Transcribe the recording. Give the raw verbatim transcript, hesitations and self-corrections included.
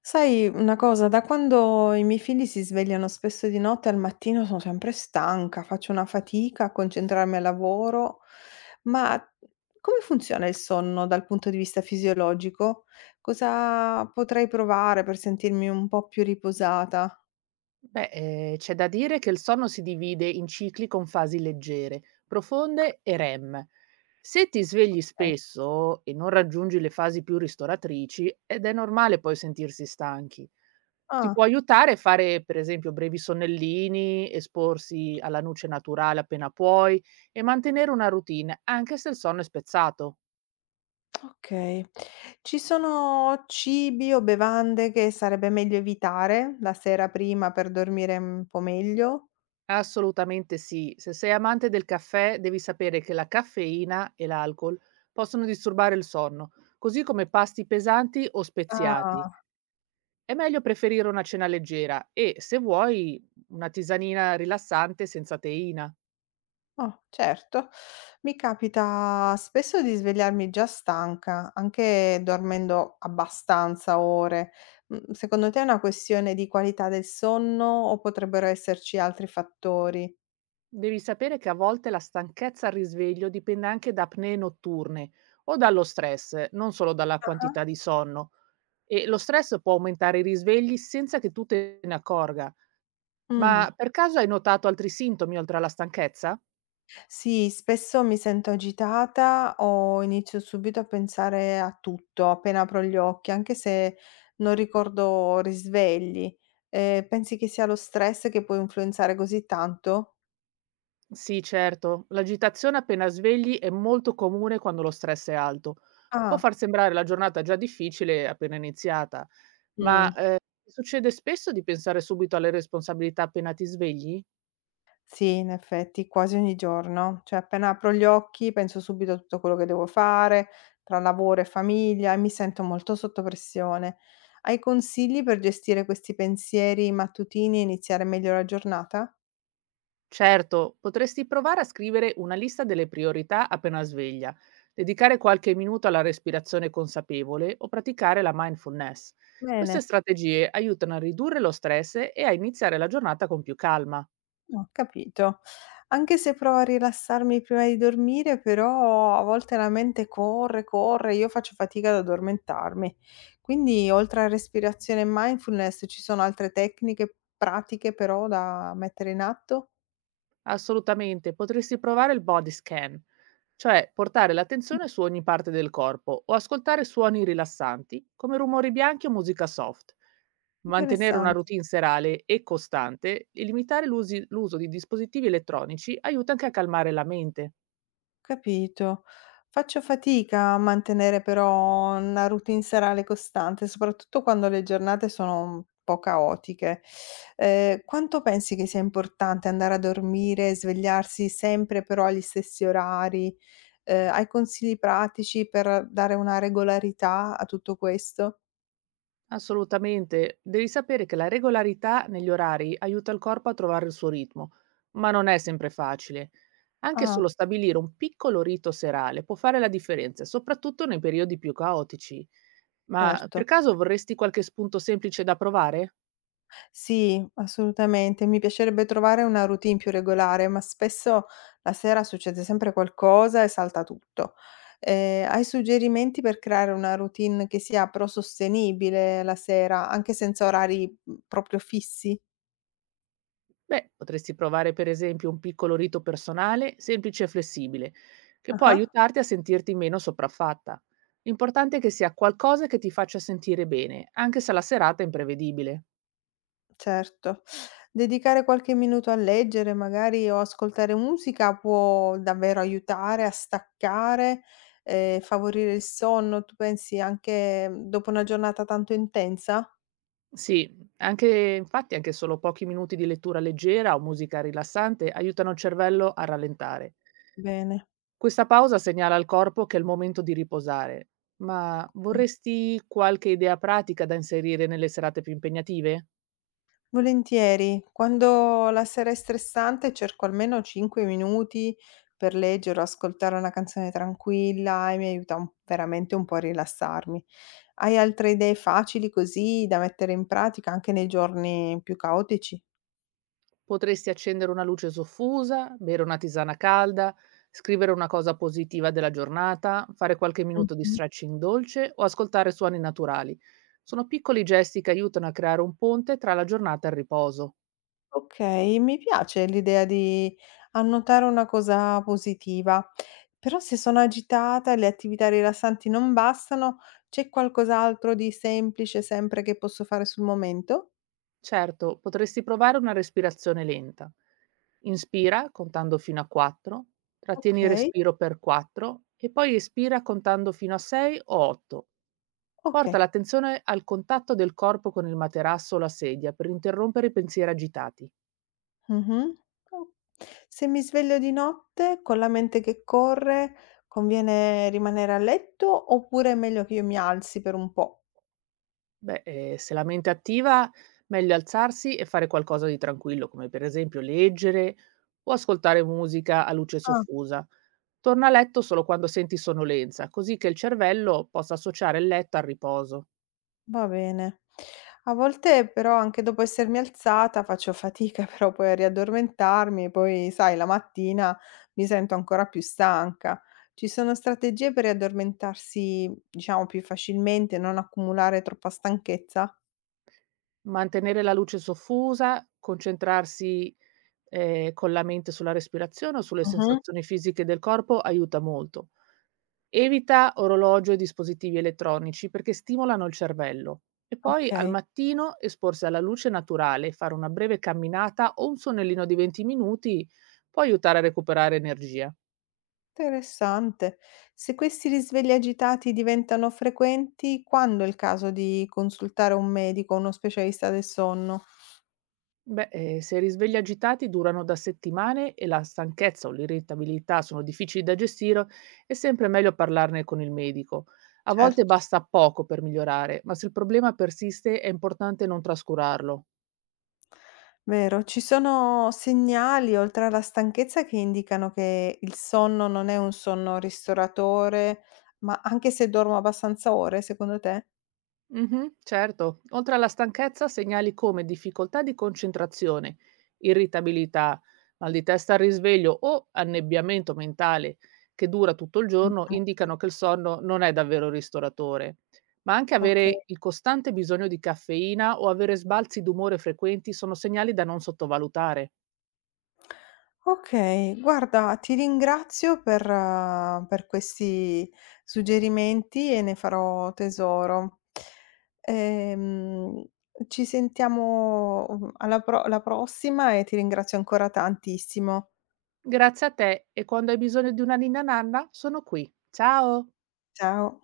Sai una cosa, da quando i miei figli si svegliano spesso di notte, al mattino sono sempre stanca, faccio una fatica a concentrarmi al lavoro, ma come funziona il sonno dal punto di vista fisiologico? Cosa potrei provare per sentirmi un po' più riposata? Beh, ehm, c'è da dire che il sonno si divide in cicli con fasi leggere, profonde e REM. Se ti svegli Ok. spesso e non raggiungi le fasi più ristoratrici, ed è normale poi sentirsi stanchi. Ti può Ah, aiutare fare, per esempio, brevi sonnellini, esporsi alla luce naturale appena puoi e mantenere una routine, anche se il sonno è spezzato. ok. Ci sono cibi o bevande che sarebbe meglio evitare la sera prima per dormire un po' meglio? Assolutamente sì. Se sei amante del caffè, devi sapere che la caffeina e l'alcol possono disturbare il sonno, così come pasti pesanti o speziati. Ah. È meglio preferire una cena leggera e, se vuoi, una tisanina rilassante senza teina. Oh, certo. Mi capita spesso di svegliarmi già stanca, anche dormendo abbastanza ore. Mm, secondo te è una questione di qualità del sonno o potrebbero esserci altri fattori? Devi sapere che a volte la stanchezza al risveglio dipende anche da apnee notturne o dallo stress, non solo dalla Ah. quantità di sonno. E lo stress può aumentare i risvegli senza che tu te ne accorga. Mm. Ma per caso hai notato altri sintomi oltre alla stanchezza? Sì, spesso mi sento agitata o inizio subito a pensare a tutto appena apro gli occhi, anche se non ricordo risvegli. Eh, pensi che sia lo stress che può influenzare così tanto? Sì, certo, l'agitazione appena svegli è molto comune quando lo stress è alto. Può Ah, far sembrare la giornata già difficile appena iniziata, ma mm. eh, ti succede spesso di pensare subito alle responsabilità appena ti svegli? Sì, in effetti quasi ogni giorno, cioè appena apro gli occhi penso subito a tutto quello che devo fare, tra lavoro e famiglia e mi sento molto sotto pressione. Hai consigli per gestire questi pensieri mattutini e iniziare meglio la giornata? Certo, potresti provare a scrivere una lista delle priorità appena sveglia, dedicare qualche minuto alla respirazione consapevole o praticare la mindfulness. Queste Bene. strategie aiutano a ridurre lo stress e a iniziare la giornata con più calma. Ho capito. Anche se provo a rilassarmi prima di dormire, però a volte la mente corre, corre, io faccio fatica ad addormentarmi. Quindi, oltre a respirazione e mindfulness, ci sono altre tecniche pratiche però da mettere in atto? Assolutamente, potresti provare il body scan, cioè portare Mm, l'attenzione su ogni parte del corpo o ascoltare suoni rilassanti come rumori bianchi o musica soft. Mantenere una interessante. routine serale e costante e limitare l'usi- l'uso di dispositivi elettronici aiuta anche a calmare la mente. Capito. Faccio fatica a mantenere però una routine serale costante, soprattutto quando le giornate sono un po' caotiche. Ehm, quanto pensi che sia importante andare a dormire e svegliarsi sempre però agli stessi orari? Ehm, hai consigli pratici per dare una regolarità a tutto questo? Assolutamente. Devi sapere che la regolarità negli orari aiuta il corpo a trovare il suo ritmo, ma non è sempre facile. Anche solo Ah, stabilire un piccolo rito serale può fare la differenza, soprattutto nei periodi più caotici. Ma per certo. caso vorresti qualche spunto semplice da provare? Sì, assolutamente. Mi piacerebbe trovare una routine più regolare, ma spesso la sera succede sempre qualcosa e salta tutto. Eh, hai suggerimenti per creare una routine che sia però sostenibile la sera, anche senza orari mm, proprio fissi? Beh, potresti provare per esempio un piccolo rito personale, semplice e flessibile, che può Ah, aiutarti a sentirti meno sopraffatta. L'importante è che sia qualcosa che ti faccia sentire bene, anche se la serata è imprevedibile. certo. Dedicare qualche minuto a leggere, magari, o ascoltare musica può davvero aiutare a staccare, eh, favorire il sonno, tu pensi anche mm, dopo una giornata tanto intensa? Sì, anche infatti anche solo pochi minuti di lettura leggera o musica rilassante aiutano il cervello a rallentare. Bene, Questa pausa segnala al corpo che è il momento di riposare. Ma vorresti qualche idea pratica da inserire nelle serate più impegnative? volentieri. Quando la sera è stressante cerco almeno cinque minuti per leggere o ascoltare una canzone tranquilla e mi aiuta un- veramente un po' a rilassarmi. Hai altre idee facili così da mettere in pratica anche nei giorni più caotici? Potresti accendere una luce soffusa, bere una tisana calda, scrivere una cosa positiva della giornata, fare qualche minuto di stretching dolce o ascoltare suoni naturali. Sono piccoli gesti che aiutano a creare un ponte tra la giornata e il riposo. Okay, mi piace l'idea di annotare una cosa positiva, però se sono agitata e le attività rilassanti non bastano, c'è qualcos'altro di semplice sempre che posso fare sul momento? Certo, potresti provare una respirazione lenta. Inspira contando fino a quattro, trattieni il Okay, respiro per quattro e poi espira contando fino a sei o otto. Porta okay. l'attenzione al contatto del corpo con il materasso o la sedia per interrompere i pensieri agitati. Mh-mh. O se mi sveglio di notte con la mente che corre, conviene rimanere a letto oppure è meglio che io mi alzi per un po'? Beh, eh, se la mente è attiva, meglio alzarsi e fare qualcosa di tranquillo, come per esempio leggere o ascoltare musica a luce Ah. soffusa. Torna a letto solo quando senti sonnolenza, così che il cervello possa associare il letto al riposo. Va bene. A volte però anche dopo essermi alzata faccio fatica però poi a riaddormentarmi, poi sai la mattina mi sento ancora più stanca. Ci sono strategie per riaddormentarsi, diciamo, più facilmente, non accumulare troppa stanchezza? Mantenere la luce soffusa, concentrarsi, ehm, con la mente sulla respirazione o sulle Mhm, sensazioni fisiche del corpo aiuta molto. Evita orologio e dispositivi elettronici perché stimolano il cervello. E poi al ok. mattino esporsi alla luce naturale, fare una breve camminata o un sonnellino di venti minuti può aiutare a recuperare energia. Interessante. Se questi risvegli agitati diventano frequenti, quando è il caso di consultare un medico, uno specialista del sonno? Beh, ehm, se i risvegli agitati durano da settimane e la stanchezza o l'irritabilità sono difficili da gestire, è sempre meglio parlarne con il medico. A volte Certo. basta poco per migliorare, ma se il problema persiste è importante non trascurarlo. Vero, ci sono segnali oltre alla stanchezza che indicano che il sonno non è un sonno ristoratore, ma anche se dormo abbastanza ore, secondo te? Mh-mh, certo. Oltre alla stanchezza, segnali come difficoltà di concentrazione, irritabilità, mal di testa al risveglio o annebbiamento mentale che dura tutto il Mh, giorno mh, mh. indicano che il sonno non è davvero ristoratore. Ma anche Okay. avere il costante bisogno di caffeina o avere sbalzi d'umore frequenti sono segnali da non sottovalutare. Okay, guarda ti ringrazio per eh, per questi suggerimenti e ne farò tesoro. Ehm, Ci sentiamo, mhmm, alla pro la prossima e ti ringrazio ancora tantissimo. Grazie a te e quando hai bisogno di una ninna nanna sono qui. Ciao! Ciao.